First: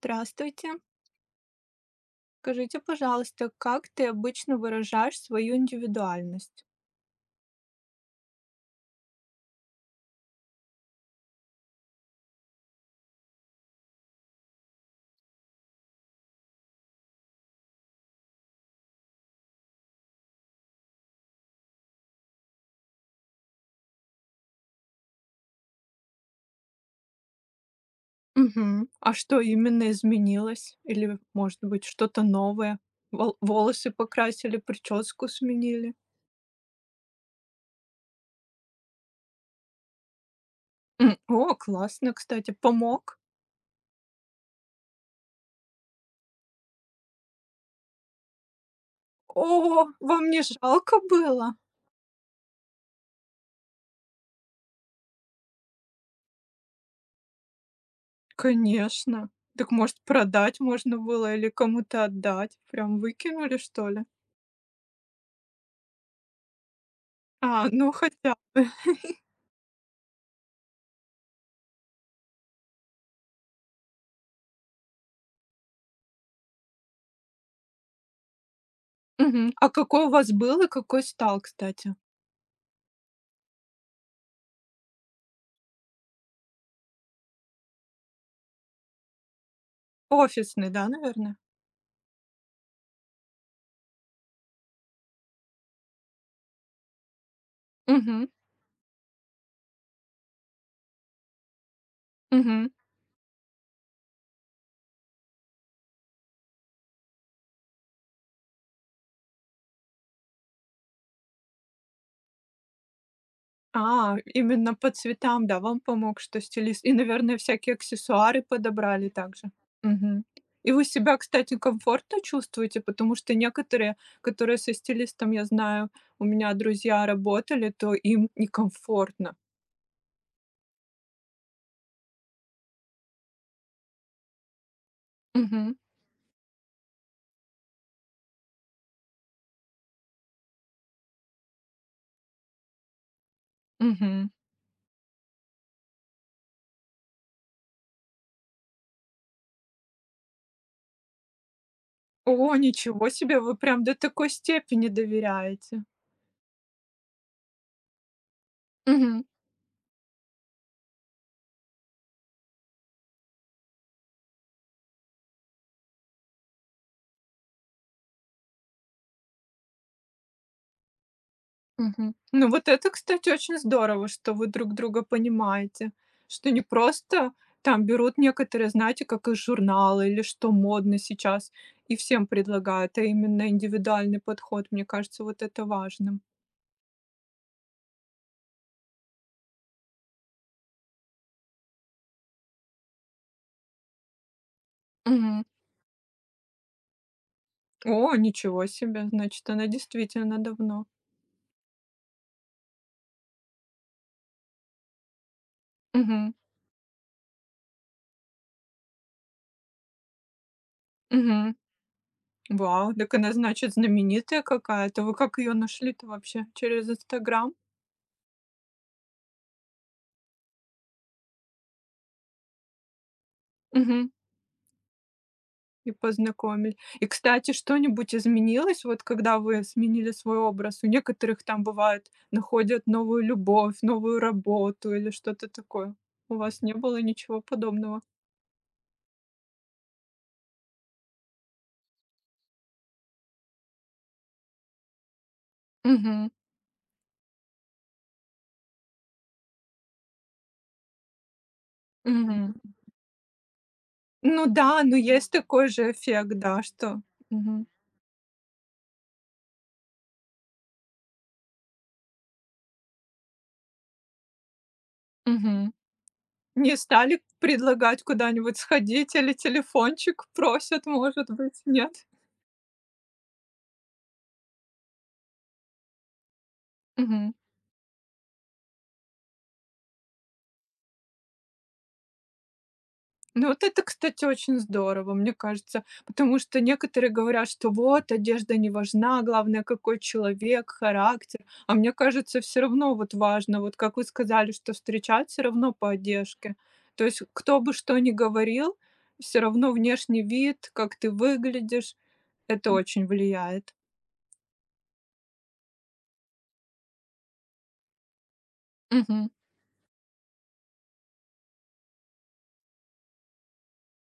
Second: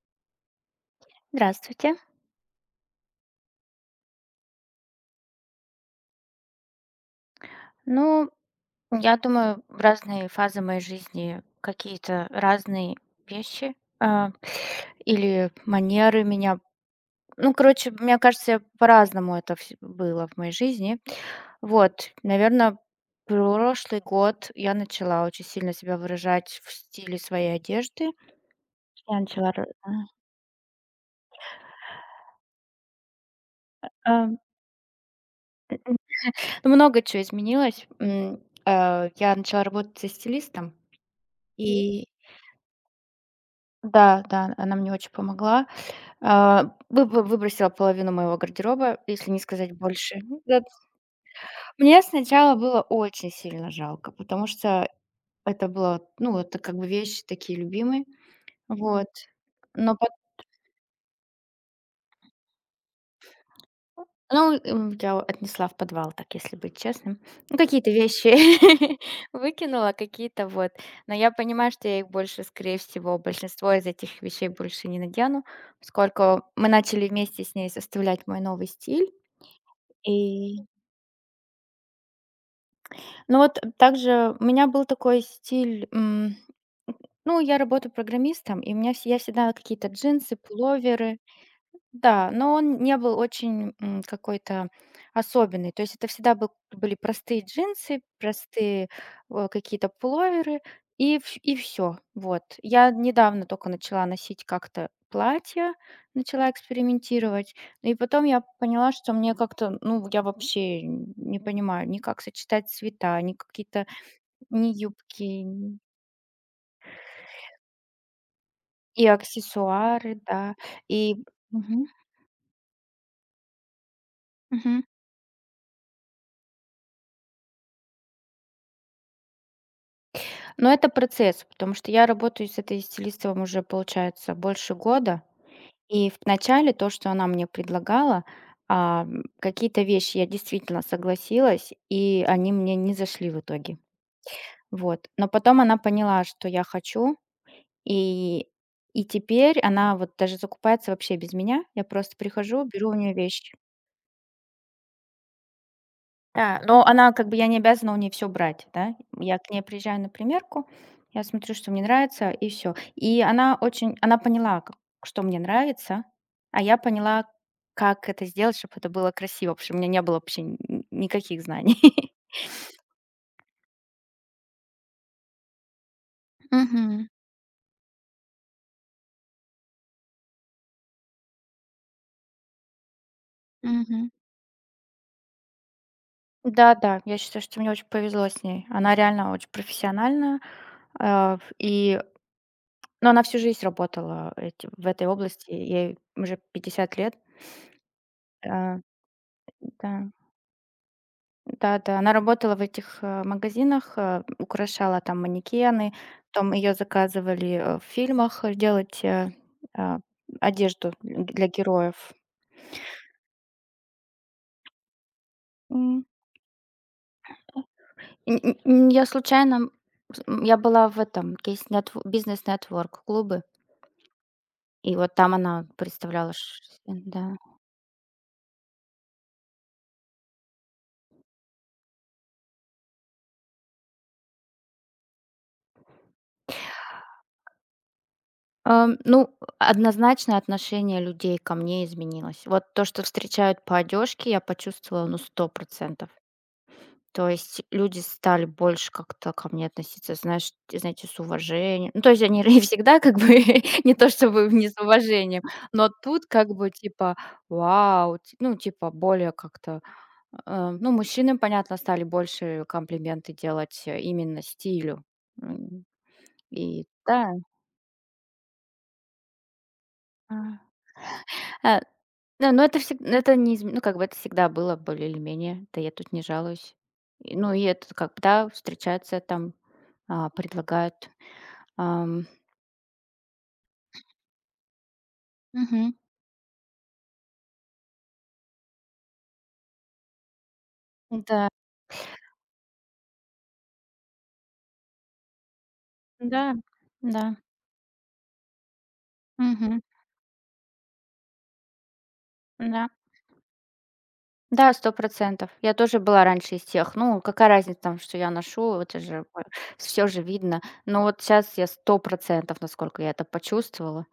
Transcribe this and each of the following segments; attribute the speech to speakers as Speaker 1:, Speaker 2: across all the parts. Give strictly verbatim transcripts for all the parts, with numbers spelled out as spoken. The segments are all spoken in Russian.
Speaker 1: Здравствуйте.
Speaker 2: Здравствуйте.
Speaker 1: Скажите, пожалуйста, как ты обычно выражаешь свою индивидуальность?
Speaker 2: Ну, я думаю, в разные фазы моей жизни какие-то разные вещи а, или манеры меня. Ну, короче, мне кажется, по-разному это вс- было в моей жизни. Вот, наверное, прошлый год я начала очень сильно себя выражать в стиле своей одежды.
Speaker 1: Мгм. А
Speaker 2: Я
Speaker 1: что
Speaker 2: начала. ра-
Speaker 1: именно изменилось? Или, может быть, что-то новое? Вол- волосы
Speaker 2: а,
Speaker 1: покрасили, прическу сменили?
Speaker 2: ну, много чего изменилось. М, э, Я начала работать со стилистом.
Speaker 1: М, О,
Speaker 2: И
Speaker 1: классно, кстати, помог.
Speaker 2: да, да, она мне очень помогла. А, вы вы выбросила половину моего гардероба, если не сказать
Speaker 1: О,
Speaker 2: больше.
Speaker 1: вам не
Speaker 2: Да.
Speaker 1: жалко было?
Speaker 2: Мне сначала было очень сильно жалко, потому что это было, ну, это как бы вещи такие любимые. Вот.
Speaker 1: Конечно. Так,
Speaker 2: Но
Speaker 1: может,
Speaker 2: пот
Speaker 1: продать можно было или кому-то отдать? Прям выкинули, что ли?
Speaker 2: ну, м, я отнесла в подвал, так если быть честным. Ну,
Speaker 1: А,
Speaker 2: какие-то
Speaker 1: ну
Speaker 2: вещи
Speaker 1: хотя.
Speaker 2: выкинула, какие-то вот. Но я понимаю, что я их больше, скорее всего, большинство из этих вещей больше не надену, поскольку мы начали вместе с ней составлять мой новый стиль.
Speaker 1: Мгм. А какой у вас
Speaker 2: И
Speaker 1: был и какой стал, кстати?
Speaker 2: Ну вот также у меня был такой стиль, м, ну, я работаю программистом, и у меня вс я всегда какие-то джинсы,
Speaker 1: Офисный, да,
Speaker 2: пуловеры.
Speaker 1: наверное?
Speaker 2: Да, но он не был очень, м, какой-то особенный. То есть это всегда был были простые джинсы,
Speaker 1: Мгм,
Speaker 2: простые, э, какие-то пуловеры и вс и все. Вот.
Speaker 1: мгм.
Speaker 2: Я недавно только начала носить как-то платья, начала экспериментировать. ну И потом я поняла, что мне как-то, ну, я вообще н- не понимаю, ни как сочетать цвета, ни какие-то,
Speaker 1: А,
Speaker 2: ни
Speaker 1: именно по
Speaker 2: юбки,
Speaker 1: цветам, да,
Speaker 2: ни
Speaker 1: вам помог, что стилист. И, наверное, всякие аксессуары
Speaker 2: и
Speaker 1: подобрали также.
Speaker 2: аксессуары,
Speaker 1: Мгм.
Speaker 2: да,
Speaker 1: И вы
Speaker 2: и.
Speaker 1: себя, кстати,
Speaker 2: Мгм.
Speaker 1: комфортно чувствуете? Потому что некоторые, которые со
Speaker 2: Мгм.
Speaker 1: стилистом, я знаю, у меня друзья работали, то им некомфортно.
Speaker 2: Но это процесс, потому что я работаю с этой стилистом уже, получается, больше года.
Speaker 1: Мгм,
Speaker 2: И в начале то, что она мне предлагала, а, м, какие-то вещи я действительно согласилась, и они мне не зашли в итоге.
Speaker 1: мгм.
Speaker 2: Вот. Но потом она поняла, что я хочу, и, и теперь она вот даже закупается вообще без меня. Я просто
Speaker 1: О,
Speaker 2: прихожу, беру у
Speaker 1: ничего
Speaker 2: нее
Speaker 1: себе,
Speaker 2: вещи.
Speaker 1: вы прям до такой степени доверяете.
Speaker 2: Да, но она как бы я не обязана у нее все брать, да.
Speaker 1: Мгм.
Speaker 2: Я к ней приезжаю на примерку, я смотрю, что мне нравится, и все. И она очень она поняла, к что мне нравится, а я поняла, как это сделать, чтобы это было красиво, потому что у меня не было вообще ни никаких знаний.
Speaker 1: Мгм. Ну вот это, кстати, очень здорово, что вы друг друга понимаете, что не
Speaker 2: Мгм,
Speaker 1: просто там берут некоторые, знаете, как из журнала или что модно сейчас, и всем предлагают, а именно
Speaker 2: мгм.
Speaker 1: индивидуальный подход. Мне кажется, вот это важным.
Speaker 2: Да-да, я считаю, что мне очень повезло с ней. Она реально очень профессиональная, а, ф и но она всю жизнь работала эти в этой
Speaker 1: Мгм.
Speaker 2: области, ей уже пятьдесят лет.
Speaker 1: О, ничего
Speaker 2: А,
Speaker 1: себе, значит, она
Speaker 2: да.
Speaker 1: действительно давно.
Speaker 2: Да-да, она работала в этих, э, магазинах, э, украшала там манекены,
Speaker 1: Мгм.
Speaker 2: потом ее заказывали, э, в фильмах, э, делать, э, э, одежду для
Speaker 1: Мгм.
Speaker 2: героев.
Speaker 1: Вау, так она, значит, знаменитая какая-то. Вы как ее
Speaker 2: М.
Speaker 1: нашли-то вообще? Через Инстаграм?
Speaker 2: Н н н Я случайно, м, с м, я была в этом бизнес нетворк клубы,
Speaker 1: Мгм.
Speaker 2: и вот там она
Speaker 1: И
Speaker 2: представляла. Ш
Speaker 1: познакомили. И,
Speaker 2: Да.
Speaker 1: кстати, что-нибудь изменилось, вот когда вы сменили свой образ? У некоторых там бывает, находят новую любовь, новую работу или что-то такое. У вас не было ничего подобного?
Speaker 2: Эм, ну, однозначно отношение людей ко мне изменилось. Вот то, что встречают по одежке, я почувствовала, ну, сто процентов.
Speaker 1: Мгм.
Speaker 2: То есть люди стали больше как-то ко мне относиться, знаешь, т знаете, с уважением. Ну, то есть они
Speaker 1: Мгм.
Speaker 2: и всегда как бы не то
Speaker 1: Ну
Speaker 2: чтобы не с
Speaker 1: да, но есть
Speaker 2: уважением,
Speaker 1: такой
Speaker 2: но
Speaker 1: же
Speaker 2: тут
Speaker 1: эффект,
Speaker 2: как
Speaker 1: да,
Speaker 2: бы
Speaker 1: что
Speaker 2: типа:
Speaker 1: Мгм.
Speaker 2: «Вау!» Ти Ну, типа более как-то, э, ну, мужчины, понятно, стали больше комплименты делать, э, именно стилю.
Speaker 1: Мгм.
Speaker 2: М,
Speaker 1: Не
Speaker 2: и
Speaker 1: стали
Speaker 2: да.
Speaker 1: предлагать куда-нибудь сходить или телефончик
Speaker 2: а,
Speaker 1: просят, может быть,
Speaker 2: Э,
Speaker 1: нет?
Speaker 2: да, но это всегда это не изм ну, как бы это всегда было более или менее, да я тут не жалуюсь.
Speaker 1: Мгм.
Speaker 2: И, ну, и это как, да, встречаются там, а, предлагают. Ам.
Speaker 1: Ну вот это, кстати, очень здорово, мне кажется,
Speaker 2: Мгм.
Speaker 1: потому что некоторые говорят, что вот одежда не важна, главное какой человек, характер,
Speaker 2: Да,
Speaker 1: а мне кажется, все равно вот важно, вот как вы сказали, что встречать все равно по
Speaker 2: да,
Speaker 1: одежке. То есть
Speaker 2: да,
Speaker 1: кто бы что ни говорил, все равно
Speaker 2: мгм,
Speaker 1: внешний вид, как ты выглядишь, это
Speaker 2: да.
Speaker 1: очень влияет.
Speaker 2: Да, сто процентов. Я тоже была раньше из тех. Ну, какая разница там, что я ношу, это же
Speaker 1: Угу,
Speaker 2: всё же видно. Но вот сейчас я сто процентов, насколько я это почувствовала,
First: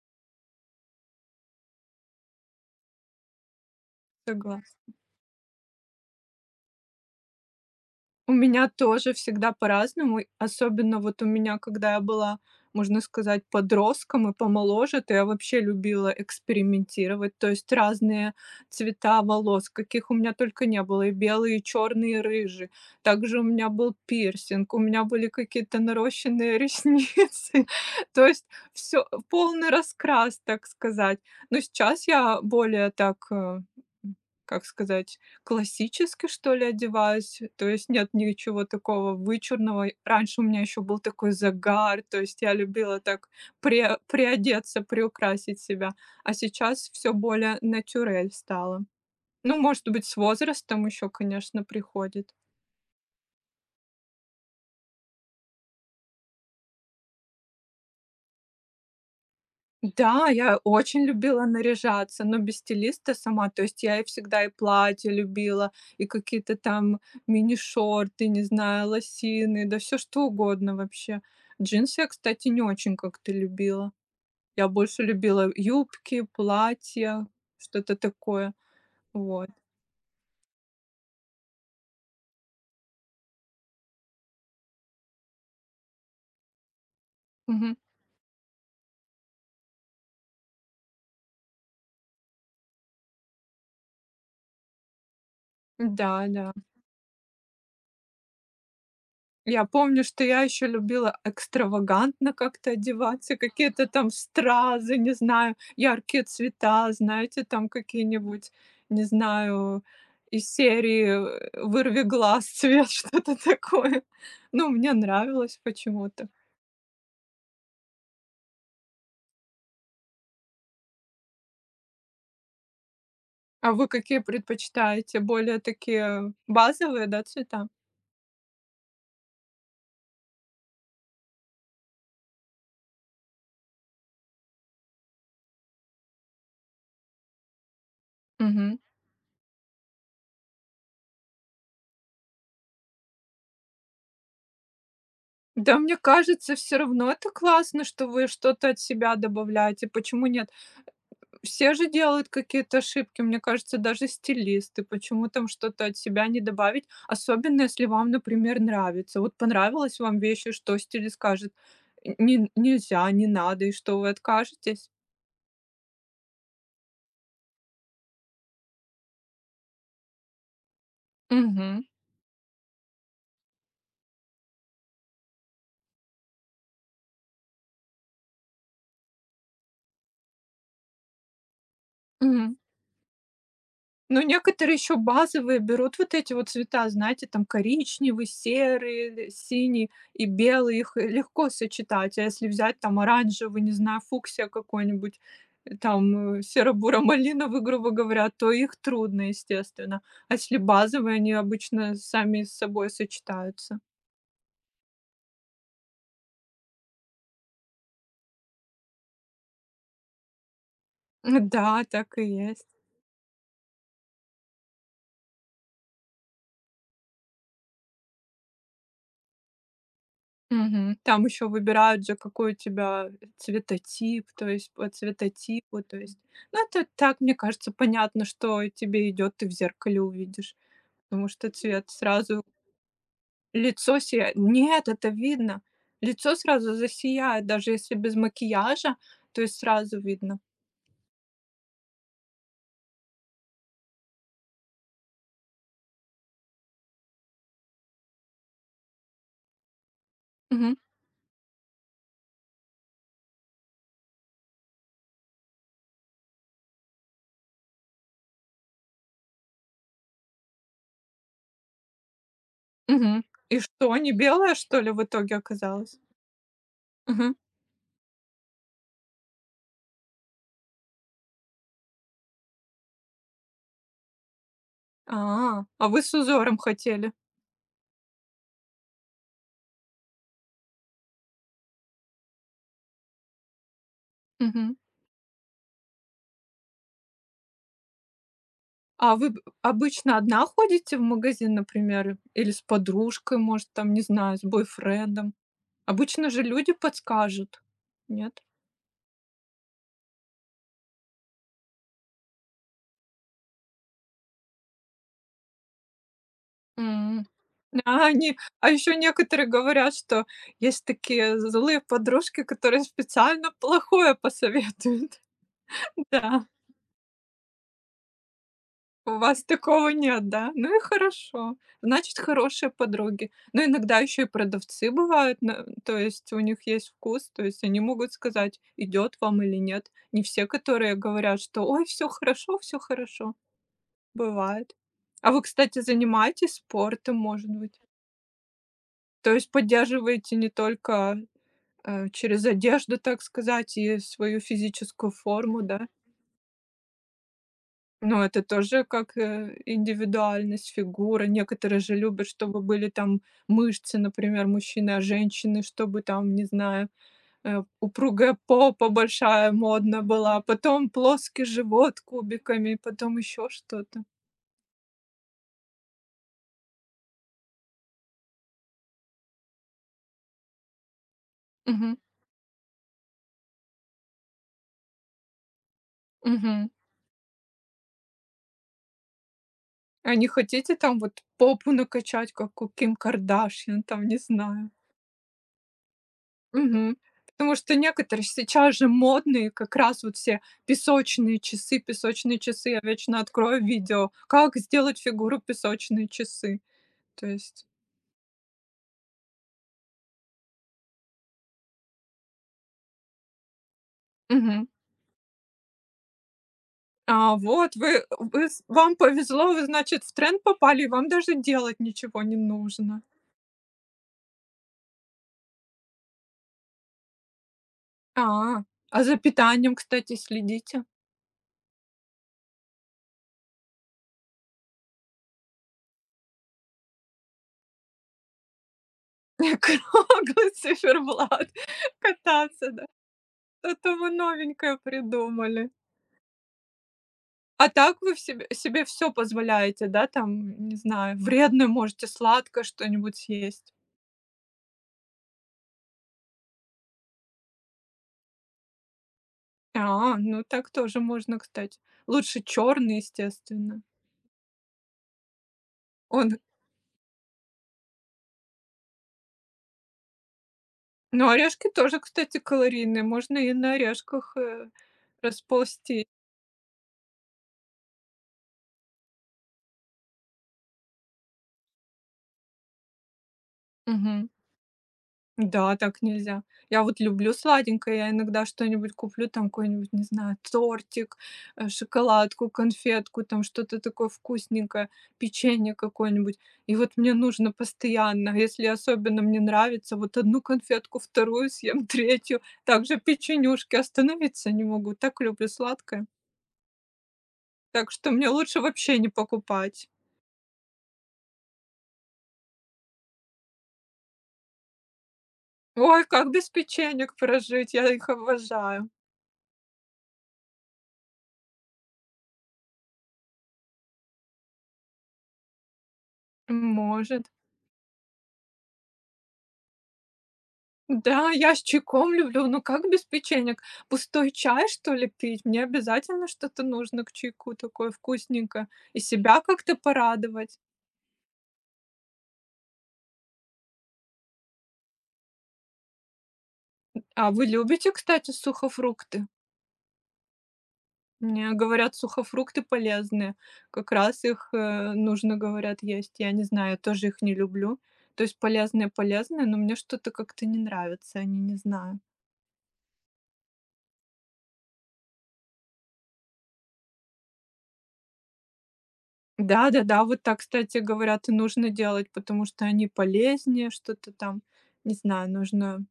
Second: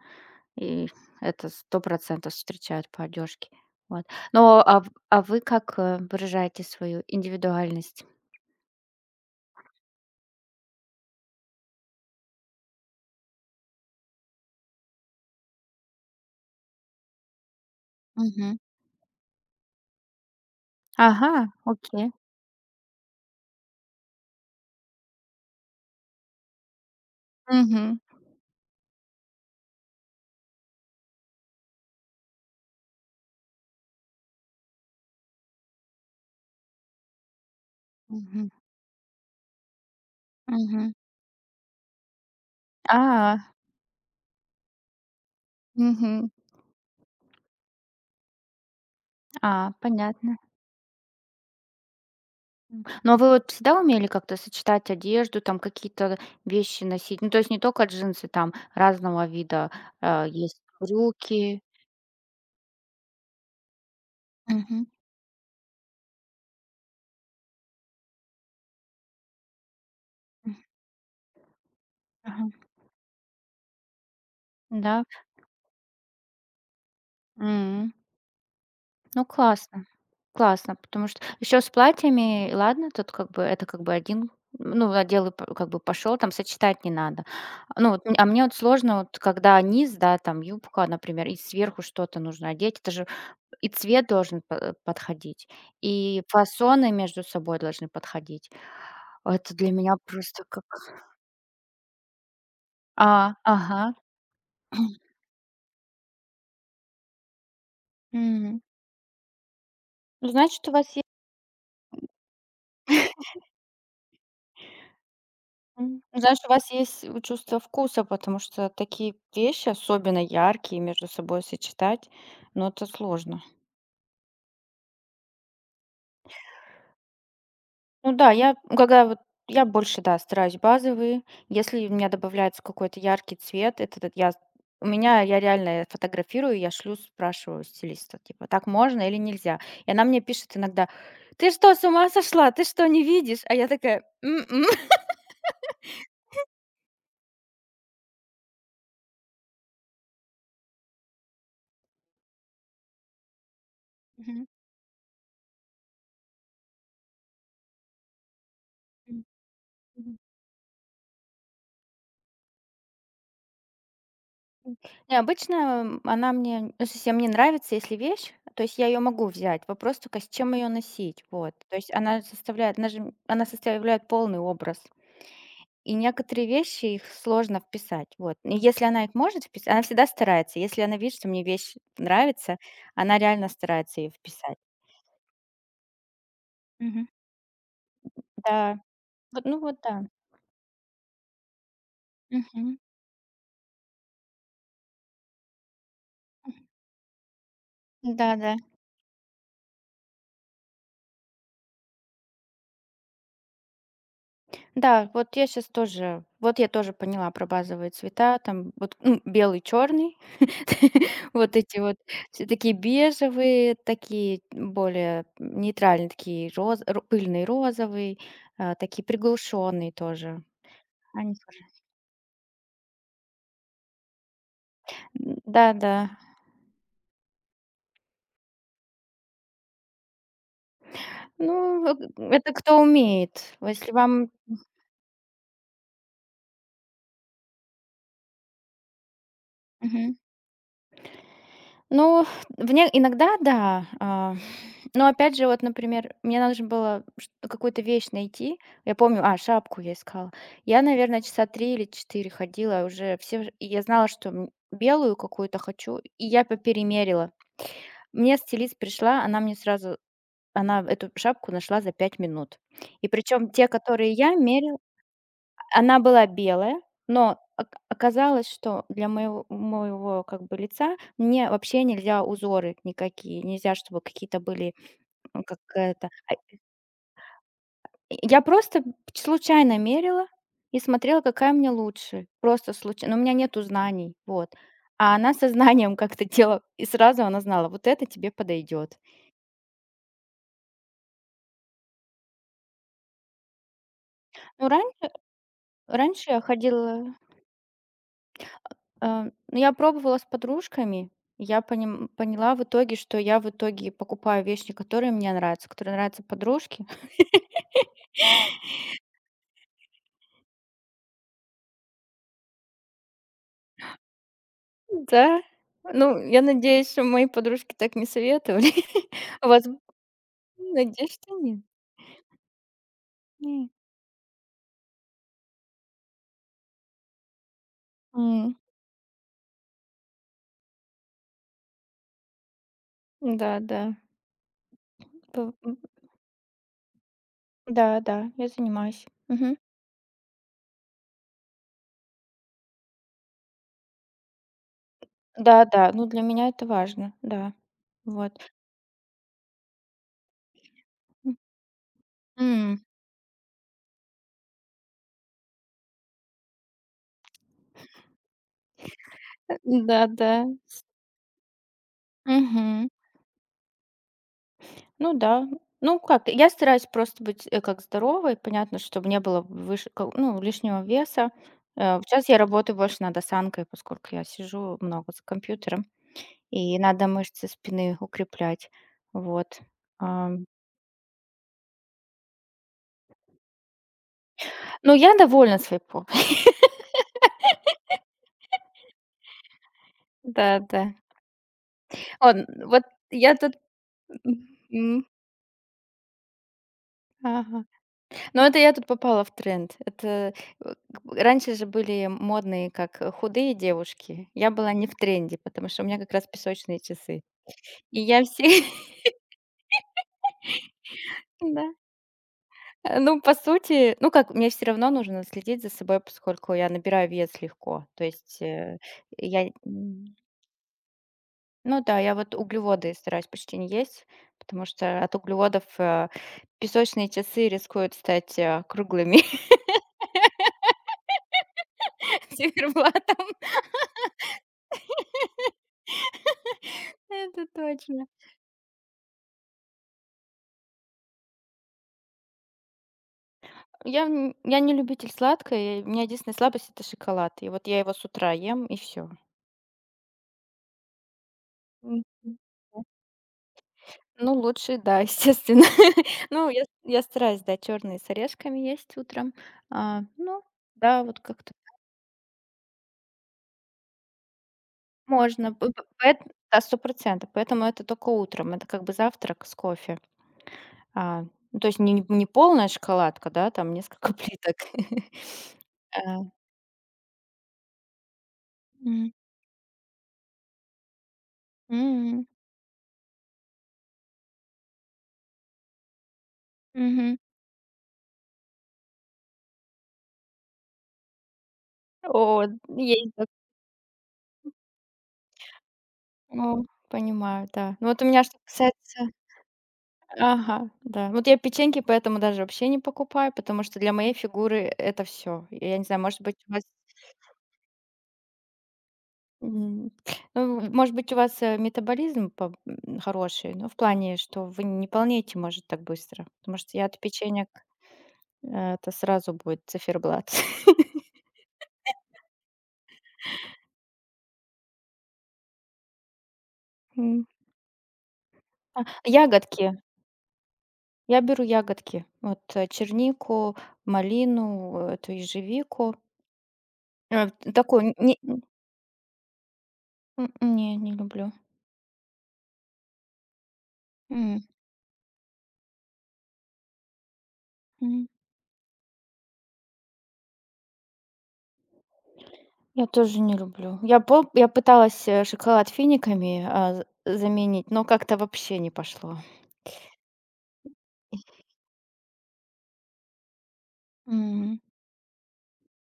Speaker 2: и это сто процентов встречают по одежке. Вот. Но,
Speaker 1: согласна.
Speaker 2: а в а вы как, э, выражаете свою индивидуальность?
Speaker 1: У меня тоже всегда по-разному, и особенно вот у меня, когда я была, можно сказать, подростком и помоложе, то я вообще любила экспериментировать, то есть разные
Speaker 2: Мгм.
Speaker 1: цвета волос, каких у меня только не было, и
Speaker 2: Ага,
Speaker 1: белые, и
Speaker 2: окей.
Speaker 1: черные, и рыжие. Также у меня был пирсинг, у меня были какие-то нарощенные ресницы,
Speaker 2: Мгм,
Speaker 1: то есть все полный раскрас, так сказать. Но сейчас я более так, э, как сказать, классически, что ли, одеваюсь, то есть нет
Speaker 2: мгм,
Speaker 1: ничего такого вычурного. Раньше у меня еще
Speaker 2: мгм.
Speaker 1: был такой загар, то есть я любила так
Speaker 2: А,
Speaker 1: пре- приодеться, приукрасить себя,
Speaker 2: Мгм.
Speaker 1: а сейчас все более натюрель стало. Ну,
Speaker 2: А,
Speaker 1: может быть, с
Speaker 2: понятно.
Speaker 1: возрастом еще, конечно, приходит.
Speaker 2: М. Ну, а вы вот всегда умели как-то сочетать одежду, там какие-то вещи носить? Ну, то есть не только джинсы, там разного вида, а,
Speaker 1: Да, я
Speaker 2: есть
Speaker 1: очень любила
Speaker 2: брюки.
Speaker 1: наряжаться, но без стилиста сама. То есть я и всегда и
Speaker 2: Мгм.
Speaker 1: платья любила, и какие-то там мини-шорты, не знаю, лосины, да все что
Speaker 2: М.
Speaker 1: угодно вообще. Джинсы я, кстати, не
Speaker 2: Ага.
Speaker 1: очень как-то любила. Я больше
Speaker 2: Да?
Speaker 1: любила юбки, платья,
Speaker 2: М.
Speaker 1: что-то такое.
Speaker 2: Ну,
Speaker 1: Вот.
Speaker 2: классно, классно, потому что еще с платьями, ладно, тут как бы это как бы один, ну, одел и п как бы пошел, там сочетать не надо.
Speaker 1: Мгм.
Speaker 2: Ну, вот, м- а мне вот сложно, вот когда низ, да, там юбка, например, и сверху что-то нужно одеть. Это же. И цвет должен по подходить, и
Speaker 1: Да, да.
Speaker 2: фасоны между собой должны подходить. Это
Speaker 1: Я
Speaker 2: для меня
Speaker 1: помню, что я
Speaker 2: просто как.
Speaker 1: еще любила экстравагантно как-то одеваться,
Speaker 2: А,
Speaker 1: какие-то
Speaker 2: ага.
Speaker 1: там стразы, не знаю, яркие цвета, знаете, там какие-нибудь,
Speaker 2: Мгм.
Speaker 1: не знаю,
Speaker 2: Ну,
Speaker 1: из
Speaker 2: значит, у вас есть.
Speaker 1: серии э, «Вырви глаз цвет», что-то такое. Ну, мне нравилось
Speaker 2: М,
Speaker 1: почему-то.
Speaker 2: значит, у вас есть, э, чувство вкуса, потому что такие вещи, особенно яркие, между собой сочетать, но это сложно.
Speaker 1: А вы какие предпочитаете? Более такие базовые, да, цвета?
Speaker 2: Ну да, я, м, когда вот я больше, да, стараюсь базовые. Если у меня добавляется какой-то яркий цвет, это этот я у меня я реально фотографирую, я шлю, спрашиваю стилиста, типа, так
Speaker 1: Мгм.
Speaker 2: можно или нельзя? И она мне пишет иногда: «Ты что, с ума сошла? Ты что, не видишь?» А я такая: «М-м».
Speaker 1: Да, мне кажется, все равно это классно, что вы что-то от себя добавляете. Почему нет? Все же делают какие-то ошибки, мне кажется, даже
Speaker 2: Мгм.
Speaker 1: стилисты. Почему там что-то от себя не добавить? Особенно, если вам, например, нравится.
Speaker 2: М.
Speaker 1: Вот понравилась
Speaker 2: Мгм.
Speaker 1: вам вещь, и что стилист скажет: "Н Не нельзя, не надо", и что, вы откажетесь?
Speaker 2: Не, обычно, м, она мне, ну, совсем не нравится, если вещь, то есть я ее могу взять. Вопрос только, с чем ее носить, вот. То
Speaker 1: Мгм,
Speaker 2: есть она составляет, она же, м, она составляет полный образ. И некоторые вещи их сложно вписать, вот. И если она их может вписать, она всегда старается. Если она видит, что мне вещь
Speaker 1: мгм.
Speaker 2: нравится, она реально старается ее
Speaker 1: Ну,
Speaker 2: вписать.
Speaker 1: некоторые еще базовые берут вот эти вот цвета,
Speaker 2: Мгм.
Speaker 1: знаете, там коричневый,
Speaker 2: Да,
Speaker 1: серый,
Speaker 2: вот, ну вот
Speaker 1: синий
Speaker 2: да.
Speaker 1: и белый, их э, легко сочетать. А если
Speaker 2: Мгм.
Speaker 1: взять там оранжевый, не знаю, фуксия какой-нибудь, э, там э, серо-буро-малиновый, грубо говоря, то
Speaker 2: Да-да.
Speaker 1: их трудно, естественно. А если базовые, они обычно сами с собой сочетаются.
Speaker 2: Да, да, вот я сейчас тоже вот я тоже поняла про базовые цвета, там вот, ну, белый, черный, вот эти
Speaker 1: Да,
Speaker 2: вот
Speaker 1: так и
Speaker 2: все
Speaker 1: есть.
Speaker 2: такие бежевые, такие более нейтральные, такие роз ро пыльный розовый, а, такие приглушенные тоже.
Speaker 1: Мгм. Там
Speaker 2: Они.
Speaker 1: еще выбирают же, какой у тебя цветотип, то есть по
Speaker 2: М,
Speaker 1: цветотипу, то
Speaker 2: да-да.
Speaker 1: есть. Ну, это так, мне кажется, понятно, что тебе идет, ты в зеркале увидишь, потому что
Speaker 2: Ну,
Speaker 1: цвет
Speaker 2: э,
Speaker 1: сразу
Speaker 2: это кто умеет. Вот. Если
Speaker 1: лицо
Speaker 2: вам.
Speaker 1: сияет. Нет, это видно. Лицо сразу засияет, даже если без макияжа, то есть сразу
Speaker 2: Мгм.
Speaker 1: видно.
Speaker 2: Ну, вне иногда да. А, но опять же, вот, например, мне нужно было чт какую-то вещь найти. Я помню, а, шапку я искала.
Speaker 1: Мгм.
Speaker 2: Я, наверное, часа три или четыре ходила уже, все уже и я знала, что, м, белую какую-то хочу, и я поперемерила. Мне стилист пришла, она мне сразу она эту шапку нашла за пять минут. И
Speaker 1: Мгм.
Speaker 2: причем
Speaker 1: И
Speaker 2: те,
Speaker 1: что, не
Speaker 2: которые я
Speaker 1: белое,
Speaker 2: мерила.
Speaker 1: что ли, в итоге оказалось?
Speaker 2: Она была белая,
Speaker 1: Мгм.
Speaker 2: но ока оказалось, что для моего моего как бы лица мне вообще нельзя узоры никакие, нельзя, чтобы какие-то были, ну, как
Speaker 1: А, а вы
Speaker 2: это.
Speaker 1: с узором хотели?
Speaker 2: И я просто случайно мерила и смотрела, какая мне лучше. Просто случайно. У меня нету знаний, вот.
Speaker 1: Мгм.
Speaker 2: А она со знанием как-то делала, и сразу она знала: вот это тебе подойдет.
Speaker 1: А вы б обычно одна ходите в магазин, например, или с подружкой, может, там, не знаю, с
Speaker 2: Ну, рань
Speaker 1: бойфрендом? Обычно
Speaker 2: раньше я
Speaker 1: же люди
Speaker 2: ходила.
Speaker 1: подскажут. Нет?
Speaker 2: А, ну, я пробовала с подружками. Я поним поняла в итоге, что я в итоге покупаю вещи, которые мне нравятся, которые нравятся подружке.
Speaker 1: М. А они А еще некоторые говорят, что есть такие злые подружки, которые специально плохое посоветуют.
Speaker 2: Да. Ну, я
Speaker 1: Да.
Speaker 2: надеюсь, что мои подружки так не советовали.
Speaker 1: У вас
Speaker 2: А вас.
Speaker 1: такого нет, да? Ну и
Speaker 2: Надеюсь, что
Speaker 1: хорошо.
Speaker 2: нет.
Speaker 1: Значит, хорошие подруги. Но
Speaker 2: Не.
Speaker 1: иногда еще и продавцы бывают, на- то есть у них есть вкус, то есть они могут
Speaker 2: М.
Speaker 1: сказать, идет вам или нет. Не все, которые говорят, что ой, все хорошо, все хорошо.
Speaker 2: Да, да.
Speaker 1: Бывает. А
Speaker 2: П
Speaker 1: вы,
Speaker 2: м.
Speaker 1: кстати, занимаетесь спортом, может быть?
Speaker 2: Да, да, я занимаюсь.
Speaker 1: То есть
Speaker 2: Мгм.
Speaker 1: поддерживаете не только э, через одежду, так сказать, и свою физическую форму,
Speaker 2: Да,
Speaker 1: да?
Speaker 2: да, ну, для меня это важно, да.
Speaker 1: Но
Speaker 2: Вот.
Speaker 1: это тоже как, э, индивидуальность, фигура.
Speaker 2: М.
Speaker 1: Некоторые же любят, чтобы
Speaker 2: М.
Speaker 1: были там мышцы, например, мужчины, а женщины, чтобы там, не знаю, э, упругая попа большая, модно
Speaker 2: Да,
Speaker 1: была,
Speaker 2: да.
Speaker 1: потом плоский живот кубиками,
Speaker 2: Мгм.
Speaker 1: потом еще что-то.
Speaker 2: Ну да. Ну как, я стараюсь просто быть, э, как здоровой. Понятно, чтобы не было выше, ко- ну, лишнего веса.
Speaker 1: Мгм,
Speaker 2: Э, Сейчас я работаю больше над осанкой, поскольку я сижу много за компьютером,
Speaker 1: мгм.
Speaker 2: и надо мышцы спины укреплять. Вот.
Speaker 1: А не
Speaker 2: Ам,
Speaker 1: хотите там вот попу накачать, как у Ким Кардашьян, там, не знаю?
Speaker 2: Ну, я довольна своей попой.
Speaker 1: Мгм. Потому что некоторые сейчас же модные как раз вот все
Speaker 2: Да, да.
Speaker 1: песочные часы, песочные
Speaker 2: Он,
Speaker 1: часы. Я
Speaker 2: вот
Speaker 1: вечно
Speaker 2: я тут.
Speaker 1: открою видео, как сделать
Speaker 2: М,
Speaker 1: фигуру песочные часы. То есть,
Speaker 2: ага. Но это я тут попала в тренд. Это э, к раньше же были модные, как, э, худые девушки. Я
Speaker 1: мгм.
Speaker 2: была не в тренде, потому что у меня как раз песочные часы.
Speaker 1: А вот
Speaker 2: И
Speaker 1: вы,
Speaker 2: я
Speaker 1: вы
Speaker 2: все
Speaker 1: с- вам повезло, вы, значит, в тренд попали, и вам даже
Speaker 2: да.
Speaker 1: делать ничего не
Speaker 2: Э,
Speaker 1: нужно.
Speaker 2: ну, по сути, ну как, мне все равно нужно следить за собой, поскольку я набираю вес легко. То
Speaker 1: А,
Speaker 2: есть, э,
Speaker 1: а за
Speaker 2: я,
Speaker 1: питанием, кстати,
Speaker 2: м,
Speaker 1: следите.
Speaker 2: ну да, я вот углеводы стараюсь почти не есть, потому что от углеводов, э, песочные часы рискуют стать, э, круглыми
Speaker 1: Круглый циферблат кататься, да.
Speaker 2: циферблатом.
Speaker 1: Что-то вы новенькое придумали.
Speaker 2: Это
Speaker 1: А так
Speaker 2: точно.
Speaker 1: вы в себе себе все позволяете, да, там, не знаю, вредное можете, сладкое что-нибудь съесть?
Speaker 2: Я н я не любитель сладкого, и у меня единственная слабость — это шоколад. И вот я его с утра ем, и все.
Speaker 1: А, ну так тоже можно, кстати.
Speaker 2: Мгм.
Speaker 1: Лучше
Speaker 2: Да.
Speaker 1: черный, естественно.
Speaker 2: Ну, лучше, да, естественно.
Speaker 1: Он
Speaker 2: Ну, я я стараюсь, да, черные с орешками есть утром. А, ну да, вот
Speaker 1: Ну,
Speaker 2: как-то
Speaker 1: орешки тоже, кстати, калорийные, можно и на орешках, э,
Speaker 2: можно. П п
Speaker 1: расползти.
Speaker 2: поэт Да, сто. Поэтому это только утром. Это как бы завтрак с кофе. А, ну, то есть не не полная шоколадка, да, там несколько
Speaker 1: Мгм.
Speaker 2: плиток.
Speaker 1: Да, так
Speaker 2: А,
Speaker 1: нельзя. Я вот люблю сладенькое, я иногда что-нибудь
Speaker 2: м.
Speaker 1: куплю, там какой-нибудь, не знаю, тортик, э,
Speaker 2: М.
Speaker 1: шоколадку, конфетку, там что-то такое вкусненькое, печенье какое-нибудь. И вот мне
Speaker 2: Мгм.
Speaker 1: нужно постоянно, если особенно мне нравится, вот одну конфетку, вторую съем,
Speaker 2: О,
Speaker 1: третью, также
Speaker 2: есть да.
Speaker 1: печенюшки, остановиться не могу, так люблю сладкое.
Speaker 2: Ну, понимаю, да. Ну,
Speaker 1: Так
Speaker 2: вот у
Speaker 1: что
Speaker 2: меня,
Speaker 1: мне
Speaker 2: что
Speaker 1: лучше вообще
Speaker 2: касается.
Speaker 1: не покупать.
Speaker 2: Ага, да. Вот я печеньки поэтому даже вообще не покупаю, потому что для моей фигуры это все. Я не знаю,
Speaker 1: Ой,
Speaker 2: может
Speaker 1: как
Speaker 2: быть,
Speaker 1: без
Speaker 2: у вас,
Speaker 1: печенек прожить, я их обожаю.
Speaker 2: м, ну, может быть, у вас, э, метаболизм по м, хороший, но в плане, что вы не полнеете, может, так быстро. Потому что я от
Speaker 1: Может.
Speaker 2: печенек, э, это сразу будет циферблат.
Speaker 1: Да, я с чайком люблю, ну как без печенек? Пустой чай, что ли, пить? Мне обязательно что-то нужно к
Speaker 2: М.
Speaker 1: чайку такое вкусненькое
Speaker 2: А,
Speaker 1: и себя
Speaker 2: ягодки.
Speaker 1: как-то порадовать.
Speaker 2: Я беру ягодки. Вот, э, чернику, малину, э, эту ежевику. Э,
Speaker 1: А вы любите,
Speaker 2: Такую не.
Speaker 1: кстати, сухофрукты?
Speaker 2: М, не, не люблю.
Speaker 1: Мне говорят, сухофрукты полезные. Как раз
Speaker 2: М,
Speaker 1: их, э, нужно, говорят, есть. Я не знаю, я тоже их не люблю.
Speaker 2: м.
Speaker 1: То есть полезные полезные, но мне что-то как-то не нравится, они, не знаю.
Speaker 2: Я тоже не люблю. Я по я пыталась, э, шоколад финиками, а, з заменить, но как-то вообще не пошло.
Speaker 1: Да-да-да, вот так, кстати, говорят, и нужно делать, потому что они полезнее, что-то там,
Speaker 2: М,
Speaker 1: не знаю, нужно,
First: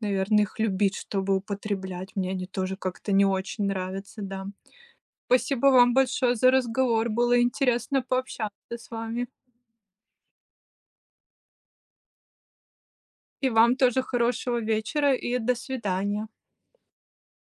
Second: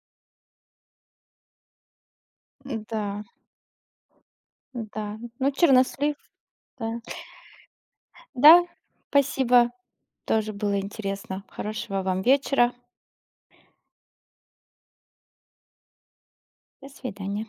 Speaker 1: наверное, их любить, чтобы употреблять. Мне они тоже как-то
Speaker 2: да,
Speaker 1: не очень нравятся, да.
Speaker 2: да. Ну,
Speaker 1: Спасибо вам
Speaker 2: чернослив,
Speaker 1: большое за
Speaker 2: да.
Speaker 1: разговор. Было интересно пообщаться
Speaker 2: Да,
Speaker 1: с вами.
Speaker 2: спасибо, тоже было интересно. Хорошего вам вечера.
Speaker 1: И вам тоже хорошего вечера и до свидания.
Speaker 2: До свидания.